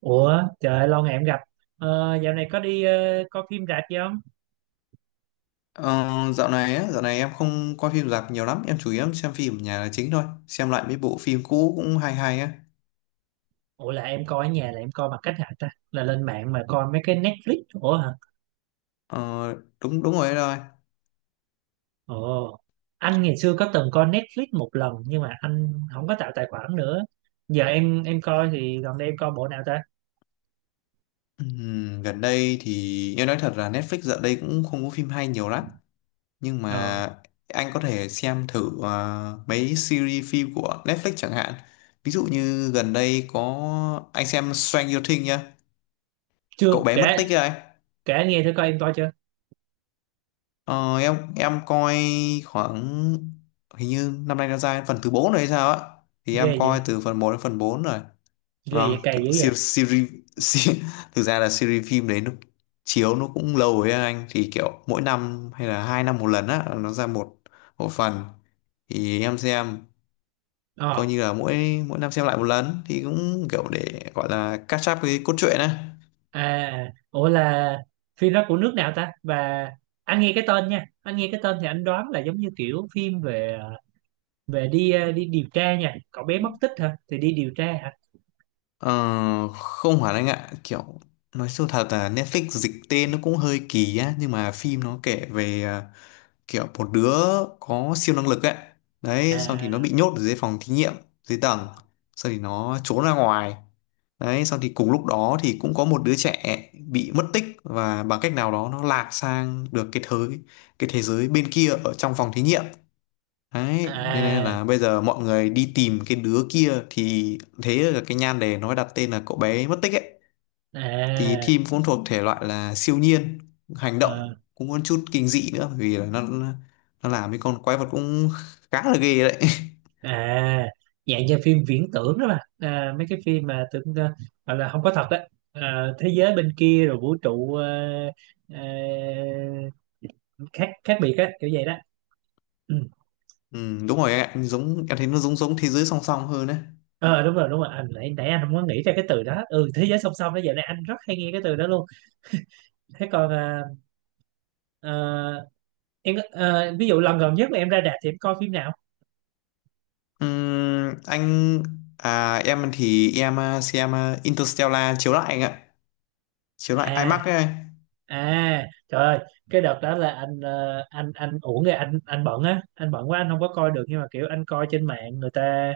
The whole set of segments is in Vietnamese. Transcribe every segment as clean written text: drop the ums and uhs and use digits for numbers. Ủa trời ơi, lâu ngày em gặp. ờ, Dạo này có đi coi phim rạp gì không? Ờ, dạo này em không coi phim rạp nhiều lắm, em chủ yếu xem phim ở nhà là chính thôi, xem lại mấy bộ phim cũ cũng hay hay á. Ủa là em coi ở nhà là em coi bằng cách hả ta? Là lên mạng mà coi mấy cái Netflix ủa hả? Ờ, đúng đúng rồi đấy rồi. Ồ, anh ngày xưa có từng coi Netflix một lần nhưng mà anh không có tạo tài khoản nữa. Giờ em coi thì gần đây em coi bộ nào ta? Gần đây thì em nói thật là Netflix dạo đây cũng không có phim hay nhiều lắm, nhưng Ờ, mà anh có thể xem thử mấy series phim của Netflix chẳng hạn. Ví dụ như gần đây có anh xem Stranger Things nhá, chưa cậu bé mất kể, tích ấy. kể anh nghe thử coi, em coi chưa? Ờ, em coi khoảng hình như năm nay nó ra đến phần thứ 4 rồi hay sao á, thì em Ghê vậy. coi từ phần một đến phần 4 rồi. Ghê Vâng, vậy, cày kiểu dữ vậy. series, series, series thực ra là series phim đấy, nó chiếu nó cũng lâu rồi á anh, thì kiểu mỗi năm hay là 2 năm một lần á nó ra một một phần, thì em xem coi Ờ, như là mỗi mỗi năm xem lại một lần thì cũng kiểu để gọi là catch up cái cốt truyện á. à ủa là phim đó của nước nào ta? Và anh nghe cái tên, nha anh nghe cái tên thì anh đoán là giống như kiểu phim về về đi điều tra, nha cậu bé mất tích hả, thì đi điều tra hả? Ờ, không hẳn anh ạ, kiểu nói sâu thật là Netflix dịch tên nó cũng hơi kỳ á, nhưng mà phim nó kể về kiểu một đứa có siêu năng lực ấy. Đấy, xong thì nó À, bị nhốt ở dưới phòng thí nghiệm, dưới tầng, xong thì nó trốn ra ngoài. Đấy, xong thì cùng lúc đó thì cũng có một đứa trẻ bị mất tích và bằng cách nào đó nó lạc sang được cái thế giới bên kia ở trong phòng thí nghiệm. Đấy, nên nên à, là bây giờ mọi người đi tìm cái đứa kia thì thế là cái nhan đề nó mới đặt tên là cậu bé mất tích ấy. Thì à, Thim cũng thuộc thể loại là siêu nhiên, hành ờ, động cũng có chút kinh dị nữa, bởi vì là nó làm cái con quái vật cũng khá là ghê đấy. à dạng như phim viễn tưởng đó mà, à mấy cái phim mà tưởng, gọi là không có thật đấy, à thế giới bên kia rồi vũ trụ, ờ, khác, biệt á kiểu vậy đó. Ừ. Ừ, đúng rồi em ạ, giống em thấy nó giống giống thế giới song song hơn đấy. Ờ đúng rồi, đúng rồi. Anh nãy nãy anh không có nghĩ ra cái từ đó. Ừ, thế giới song song đó, giờ này anh rất hay nghe cái từ đó luôn. Thế còn ờ, em có- ví dụ lần gần nhất mà em ra rạp thì em coi phim nào? Anh, em thì em xem Interstellar chiếu lại anh ạ. Chiếu lại IMAX À, ấy. à trời ơi, cái đợt đó là anh uổng rồi, anh bận á, anh bận quá, anh không có coi được. Nhưng mà kiểu anh coi trên mạng người ta,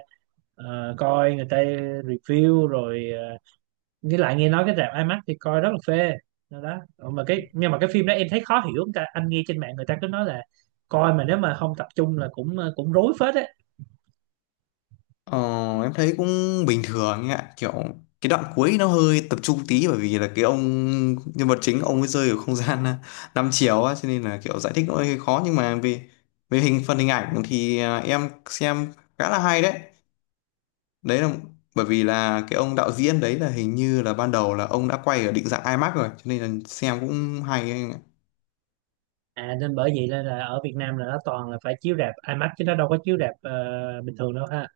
coi người ta review rồi. Ờ, với lại nghe nói cái rạp IMAX thì coi rất là phê đó, đó. Ờ, mà cái nhưng mà cái phim đó em thấy khó hiểu. Người ta, anh nghe trên mạng người ta cứ nói là coi mà nếu mà không tập trung là cũng cũng rối phết á. Ờ, em thấy cũng bình thường ấy ạ, kiểu cái đoạn cuối nó hơi tập trung tí, bởi vì là cái ông nhân vật chính ông ấy rơi ở không gian 5 chiều á, cho nên là kiểu giải thích nó hơi khó, nhưng mà về về hình phần hình ảnh thì em xem khá là hay đấy. Đấy là bởi vì là cái ông đạo diễn đấy là hình như là ban đầu là ông đã quay ở định dạng IMAX rồi, cho nên là xem cũng hay ấy anh ạ. À nên bởi vậy nên là ở Việt Nam là nó toàn là phải chiếu rạp IMAX chứ nó đâu có chiếu rạp bình thường đâu ha.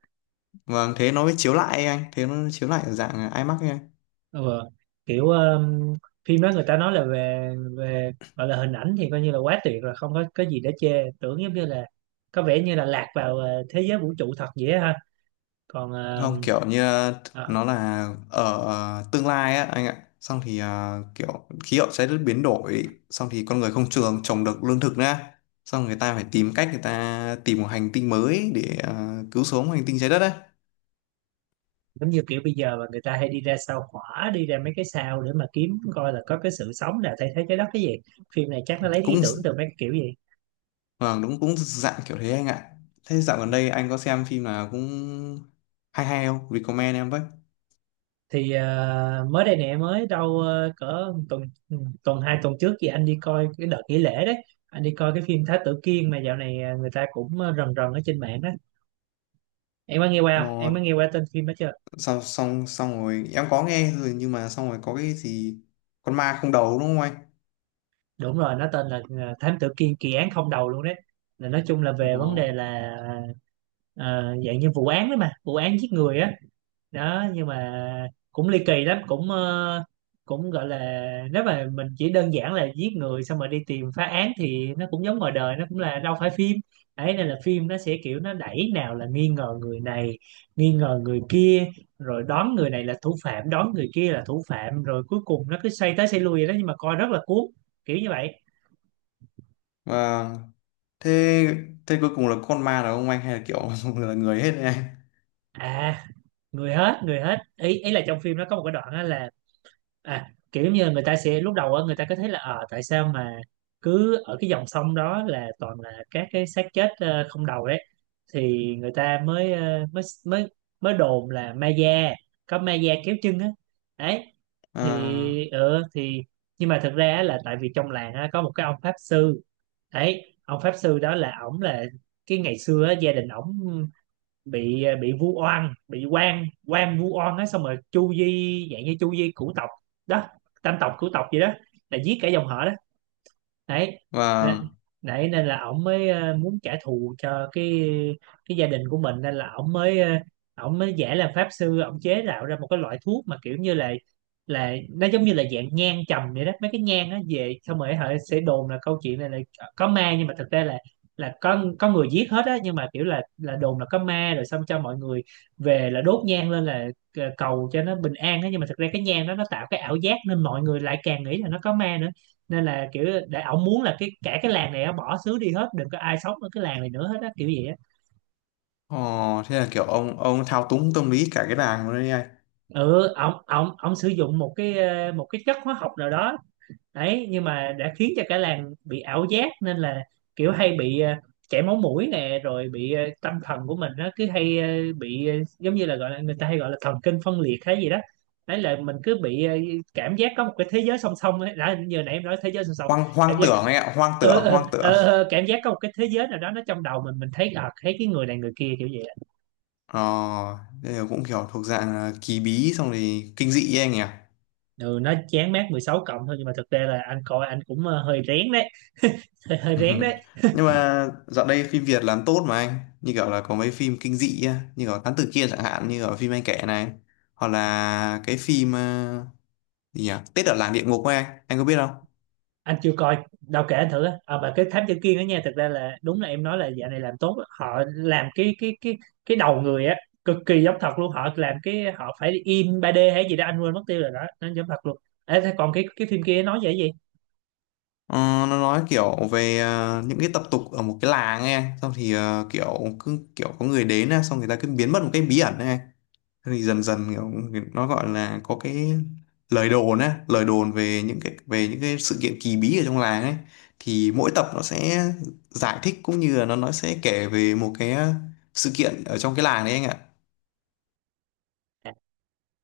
Vâng, thế nó mới chiếu lại ấy anh, thế nó chiếu lại ở dạng IMAX ấy anh. Ừ. Kiểu phim đó người ta nói là về, về gọi là hình ảnh thì coi như là quá tuyệt rồi, không có có gì để chê, tưởng giống như là có vẻ như là lạc vào thế giới vũ trụ thật vậy á ha. Còn Không, kiểu như ờ, nó là ở tương lai á anh ạ, xong thì kiểu khí hậu trái đất biến đổi, xong thì con người không trồng được lương thực nữa, xong người ta phải tìm cách, người ta tìm một hành tinh mới để cứu sống hành tinh trái đất á. giống như kiểu bây giờ mà người ta hay đi ra sao hỏa, đi ra mấy cái sao để mà kiếm coi là có cái sự sống nào thay thế trái đất cái gì. Phim này chắc nó lấy ý Cũng, tưởng từ mấy cái kiểu gì. vâng đúng, cũng dạng kiểu thế anh ạ. Thế dạo gần đây anh có xem phim nào cũng hay hay không, recommend em với? Thì mới đây nè, mới đâu cỡ tuần, hai tuần trước thì anh đi coi cái đợt nghỉ lễ đấy. Anh đi coi cái phim Thái Tử Kiên mà dạo này người ta cũng rần rần ở trên mạng á. Em có nghe qua không, Ờ, em có nghe qua tên phim đó chưa? xong xong xong rồi em có nghe rồi, nhưng mà xong rồi có cái gì con ma không đầu đúng không anh? Đúng rồi, nó tên là Thám Tử Kiên kỳ án không đầu luôn đấy. Là nói chung là về vấn Ồ. đề là ờ, dạng như vụ án đó mà, vụ án giết người á. Đó, nhưng mà cũng ly kỳ lắm, cũng gọi là, nếu mà mình chỉ đơn giản là giết người xong rồi đi tìm phá án thì nó cũng giống ngoài đời, nó cũng là đâu phải phim. Ấy nên là phim nó sẽ kiểu nó đẩy, nào là nghi ngờ người này, nghi ngờ người kia, rồi đoán người này là thủ phạm, đoán người kia là thủ phạm, rồi cuối cùng nó cứ xoay tới xoay lui vậy đó, nhưng mà coi rất là cuốn, kiểu như vậy. Vâng, thế thế cuối cùng là con ma là ông anh hay là kiểu là người hết đấy anh? À, người hết, người hết. Ý, ý là trong phim nó có một cái đoạn á là, à kiểu giống như người ta sẽ lúc đầu á, người ta có thấy là ờ tại sao mà cứ ở cái dòng sông đó là toàn là các cái xác chết không đầu đấy. Thì người ta mới mới đồn là ma da, có ma da kéo chân á. Đấy. À, Thì nhưng mà thực ra á là tại vì trong làng á, có một cái ông pháp sư. Đấy, ông pháp sư đó là ổng là cái ngày xưa á, gia đình ổng bị bị vu oan, bị quan quan vu oan á, xong rồi chu di, dạng như chu di cửu tộc đó, tam tộc cửu tộc gì đó, là giết cả dòng họ. Đấy nên, và đấy nên là ổng mới muốn trả thù cho cái gia đình của mình nên là ổng mới ổng mới giả làm pháp sư, ổng chế tạo ra một cái loại thuốc mà kiểu như là nó giống như là dạng nhang trầm vậy đó. Mấy cái nhang nó về xong rồi họ sẽ đồn là câu chuyện này là có ma nhưng mà thực ra là có người giết hết á. Nhưng mà kiểu là đồn là có ma rồi xong cho mọi người về là đốt nhang lên là cầu cho nó bình an á, nhưng mà thực ra cái nhang đó nó tạo cái ảo giác nên mọi người lại càng nghĩ là nó có ma nữa. Nên là kiểu để ổng muốn là cái cả cái làng này á, bỏ xứ đi hết, đừng có ai sống ở cái làng này nữa hết á kiểu gì á. ồ, thế là kiểu ông thao túng tâm lý cả cái làng luôn đấy anh? Ừ, ổng ổng ổng sử dụng một cái một cái chất hóa học nào đó. Đấy, nhưng mà đã khiến cho cả làng bị ảo giác nên là kiểu hay bị chảy máu mũi nè, rồi bị tâm thần của mình nó cứ hay bị giống như là gọi là người ta hay gọi là thần kinh phân liệt hay gì đó. Đấy là mình cứ bị cảm giác có một cái thế giới song song ấy, đã như hồi nãy em nói thế giới song song. hoang Cảm hoang giác tưởng anh ạ. Hoang tưởng, hoang tưởng. Cảm giác có một cái thế giới nào đó nó trong đầu mình thấy, à thấy cái người này người kia kiểu vậy á. ờ Thế là cũng kiểu thuộc dạng là kỳ bí xong thì kinh dị ấy anh nhỉ? Ừ, nó chán mát 16 cộng thôi, nhưng mà thực ra là anh coi anh cũng hơi rén đấy. Hơi rén đấy. Nhưng mà dạo đây phim Việt làm tốt mà anh, như kiểu là có mấy phim kinh dị á như kiểu Thám Tử Kiên chẳng hạn như ở phim anh kể này, hoặc là cái phim gì nhỉ, Tết ở làng địa ngục ấy anh có biết không? Anh chưa coi đâu, kể anh thử á. À, mà cái thám tử kia đó nha, thực ra là đúng là em nói là dạo này làm tốt á. Họ làm cái cái đầu người á cực kỳ giống thật luôn. Họ làm cái họ phải in ba d hay gì đó anh quên mất tiêu rồi đó, nó giống thật luôn. Ê, thế còn cái phim kia nói về cái gì? Ờ, nó nói kiểu về những cái tập tục ở một cái làng ấy anh. Xong thì cứ kiểu có người đến á, xong người ta cứ biến mất một cái bí ẩn ấy anh. Xong thì dần dần kiểu nó gọi là có cái lời đồn về những cái sự kiện kỳ bí ở trong làng ấy, thì mỗi tập nó sẽ giải thích cũng như là nó sẽ kể về một cái sự kiện ở trong cái làng đấy anh ạ. Dạ.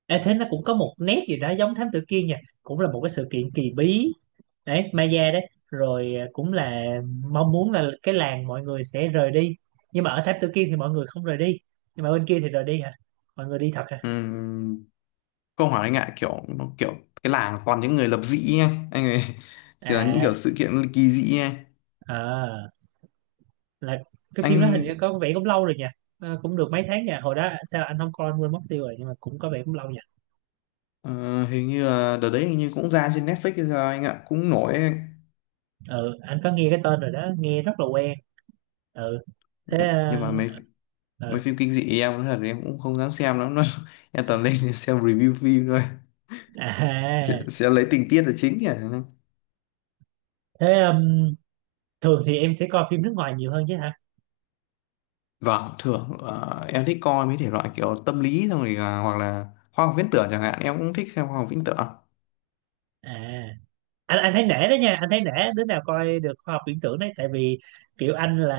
Ê, thế nó cũng có một nét gì đó giống thám tử kia nha, cũng là một cái sự kiện kỳ bí đấy Maya đấy, rồi à cũng là mong muốn là cái làng mọi người sẽ rời đi. Nhưng mà ở tháp Tự Kiên thì mọi người không rời đi, nhưng mà bên kia thì rời đi hả, mọi người đi thật hả? Ừm, không hỏi anh ạ, kiểu nó kiểu cái làng toàn những người lập dị ấy anh ấy kiểu là những À, kiểu sự kiện kỳ dị ấy à là cái phim đó hình như anh. có vẻ cũng lâu rồi nhỉ. Ờ, cũng được mấy tháng nha, hồi đó sao anh không coi, anh quên mất tiêu rồi, nhưng mà cũng có vẻ cũng lâu nha. Ờ, hình như là đợt đấy hình như cũng ra trên Netflix hay sao anh ạ, cũng nổi ấy. Ừ, anh có nghe cái tên rồi đó, nghe rất là quen. Ừ, thế nhưng, nhưng mà mấy mấy ờ, phim kinh dị em nói thật là em cũng không dám xem lắm đâu, em toàn lên xem review phim thôi, sẽ, à sẽ lấy tình tiết là chính nhỉ. thế thường thì em sẽ coi phim nước ngoài nhiều hơn chứ hả? Vâng, thường em thích coi mấy thể loại kiểu tâm lý xong rồi là, hoặc là khoa học viễn tưởng chẳng hạn, em cũng thích xem khoa học viễn tưởng. À, anh thấy nể đó nha, anh thấy nể đứa nào coi được khoa học viễn tưởng đấy. Tại vì kiểu anh là,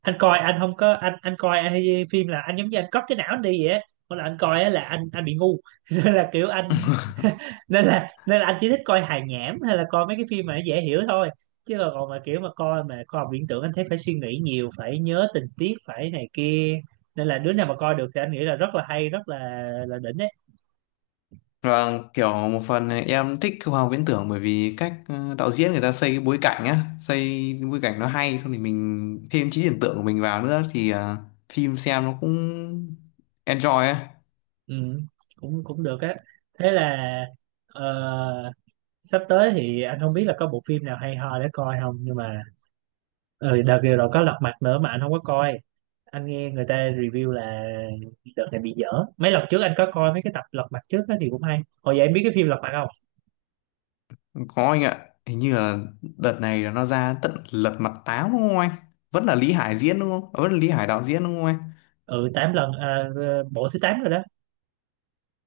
anh coi anh không có anh coi anh hay phim là anh giống như anh cất cái não anh đi vậy á. Mỗi lần anh coi á là anh bị ngu. nên là kiểu anh Nên là anh chỉ thích coi hài nhảm hay là coi mấy cái phim mà nó dễ hiểu thôi. Chứ còn còn mà kiểu mà coi mà khoa học viễn tưởng anh thấy phải suy nghĩ nhiều, phải nhớ tình tiết, phải này kia. Nên là đứa nào mà coi được thì anh nghĩ là rất là hay, rất là đỉnh đấy. Vâng, kiểu một phần em thích khoa học viễn tưởng bởi vì cách đạo diễn người ta xây cái bối cảnh nó hay, xong thì mình thêm trí tưởng tượng của mình vào nữa thì phim xem nó cũng enjoy á. Ừ, cũng cũng được á. Thế là ờ, sắp tới thì anh không biết là có bộ phim nào hay ho để coi không, nhưng mà ừ, đợt vừa rồi có Lật Mặt nữa mà anh không có coi. Anh nghe người ta review là đợt này bị dở. Mấy lần trước anh có coi mấy cái tập Lật Mặt trước đó thì cũng hay hồi vậy. Em biết cái phim Lật Mặt không? Có anh ạ, hình như là đợt này là nó ra tận Lật Mặt Tám đúng không anh? Vẫn là Lý Hải diễn đúng không? À, vẫn là Lý Hải đạo diễn đúng không anh? Ừ, tám lần à, bộ thứ tám rồi đó.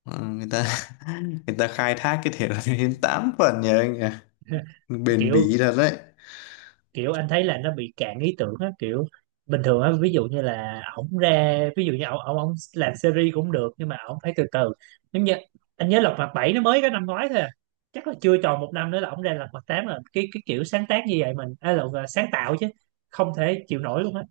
Ờ, người ta người ta khai thác cái thể loại đến 8 phần nhỉ anh nhỉ? Bền bỉ Kiểu thật đấy. kiểu anh thấy là nó bị cạn ý tưởng á. Kiểu bình thường á, ví dụ như là ổng ra, ví dụ như ổng ổng ổng làm series cũng được nhưng mà ổng phải từ từ. Giống như anh nhớ Lật Mặt bảy nó mới có năm ngoái thôi à. Chắc là chưa tròn một năm nữa là ổng ra Lật Mặt tám. Là cái kiểu sáng tác như vậy mình, à là sáng tạo chứ không thể chịu nổi luôn á.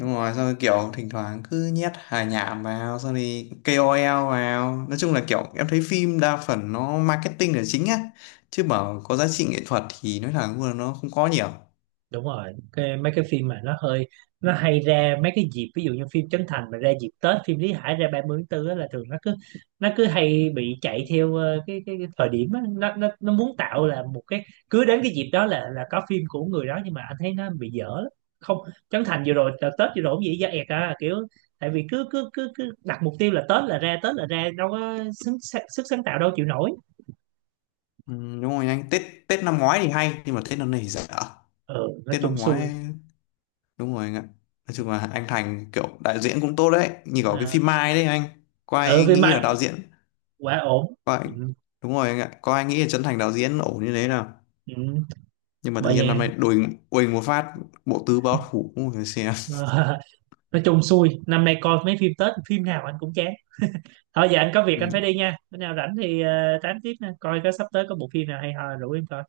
Đúng rồi, xong rồi kiểu thỉnh thoảng cứ nhét hài nhảm vào, xong thì KOL vào. Nói chung là kiểu em thấy phim đa phần nó marketing là chính á. Chứ bảo có giá trị nghệ thuật thì nói thẳng luôn là nó không có nhiều. Đúng rồi, cái mấy cái phim mà nó hơi, nó hay ra mấy cái dịp, ví dụ như phim Trấn Thành mà ra dịp Tết, phim Lý Hải ra 30 tháng 4 á, là thường nó cứ hay bị chạy theo cái cái thời điểm á, nó muốn tạo là một cái cứ đến cái dịp đó là có phim của người đó, nhưng mà anh thấy nó bị dở lắm. Không, Trấn Thành vừa rồi đợt Tết vừa rồi cũng vậy, da ẹt à kiểu. Tại vì cứ cứ cứ cứ đặt mục tiêu là Tết là ra, Tết là ra, đâu có sức sáng tạo đâu chịu nổi. Ừ, đúng rồi anh, Tết Tết năm ngoái thì hay, nhưng mà Tết năm nay thì dở. Ừ, nói Tết chung năm xui. ngoái, đúng rồi anh ạ. Nói chung là anh Thành kiểu đạo diễn cũng tốt đấy. Như có cái À, phim Mai đấy anh. Có ừ ai vì nghĩ là mà đạo diễn? quá ổn. Có ai. Ừ, Đúng rồi anh ạ. Có ai nghĩ là Trấn Thành đạo diễn ổn như thế nào? ừ. Nhưng mà tự Bởi nhiên năm vậy. nay đùng quỳnh một phát, bộ tứ báo thủ cũng phải xem. Ờ, nói chung xui năm nay coi mấy phim Tết phim nào anh cũng chán. Thôi giờ anh có việc Ừ. anh phải đi nha, bữa nào rảnh thì tám tiếp nha, coi có sắp tới có bộ phim nào hay ho rủ em coi.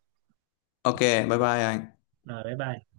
OK, bye bye anh. Rồi bye bye.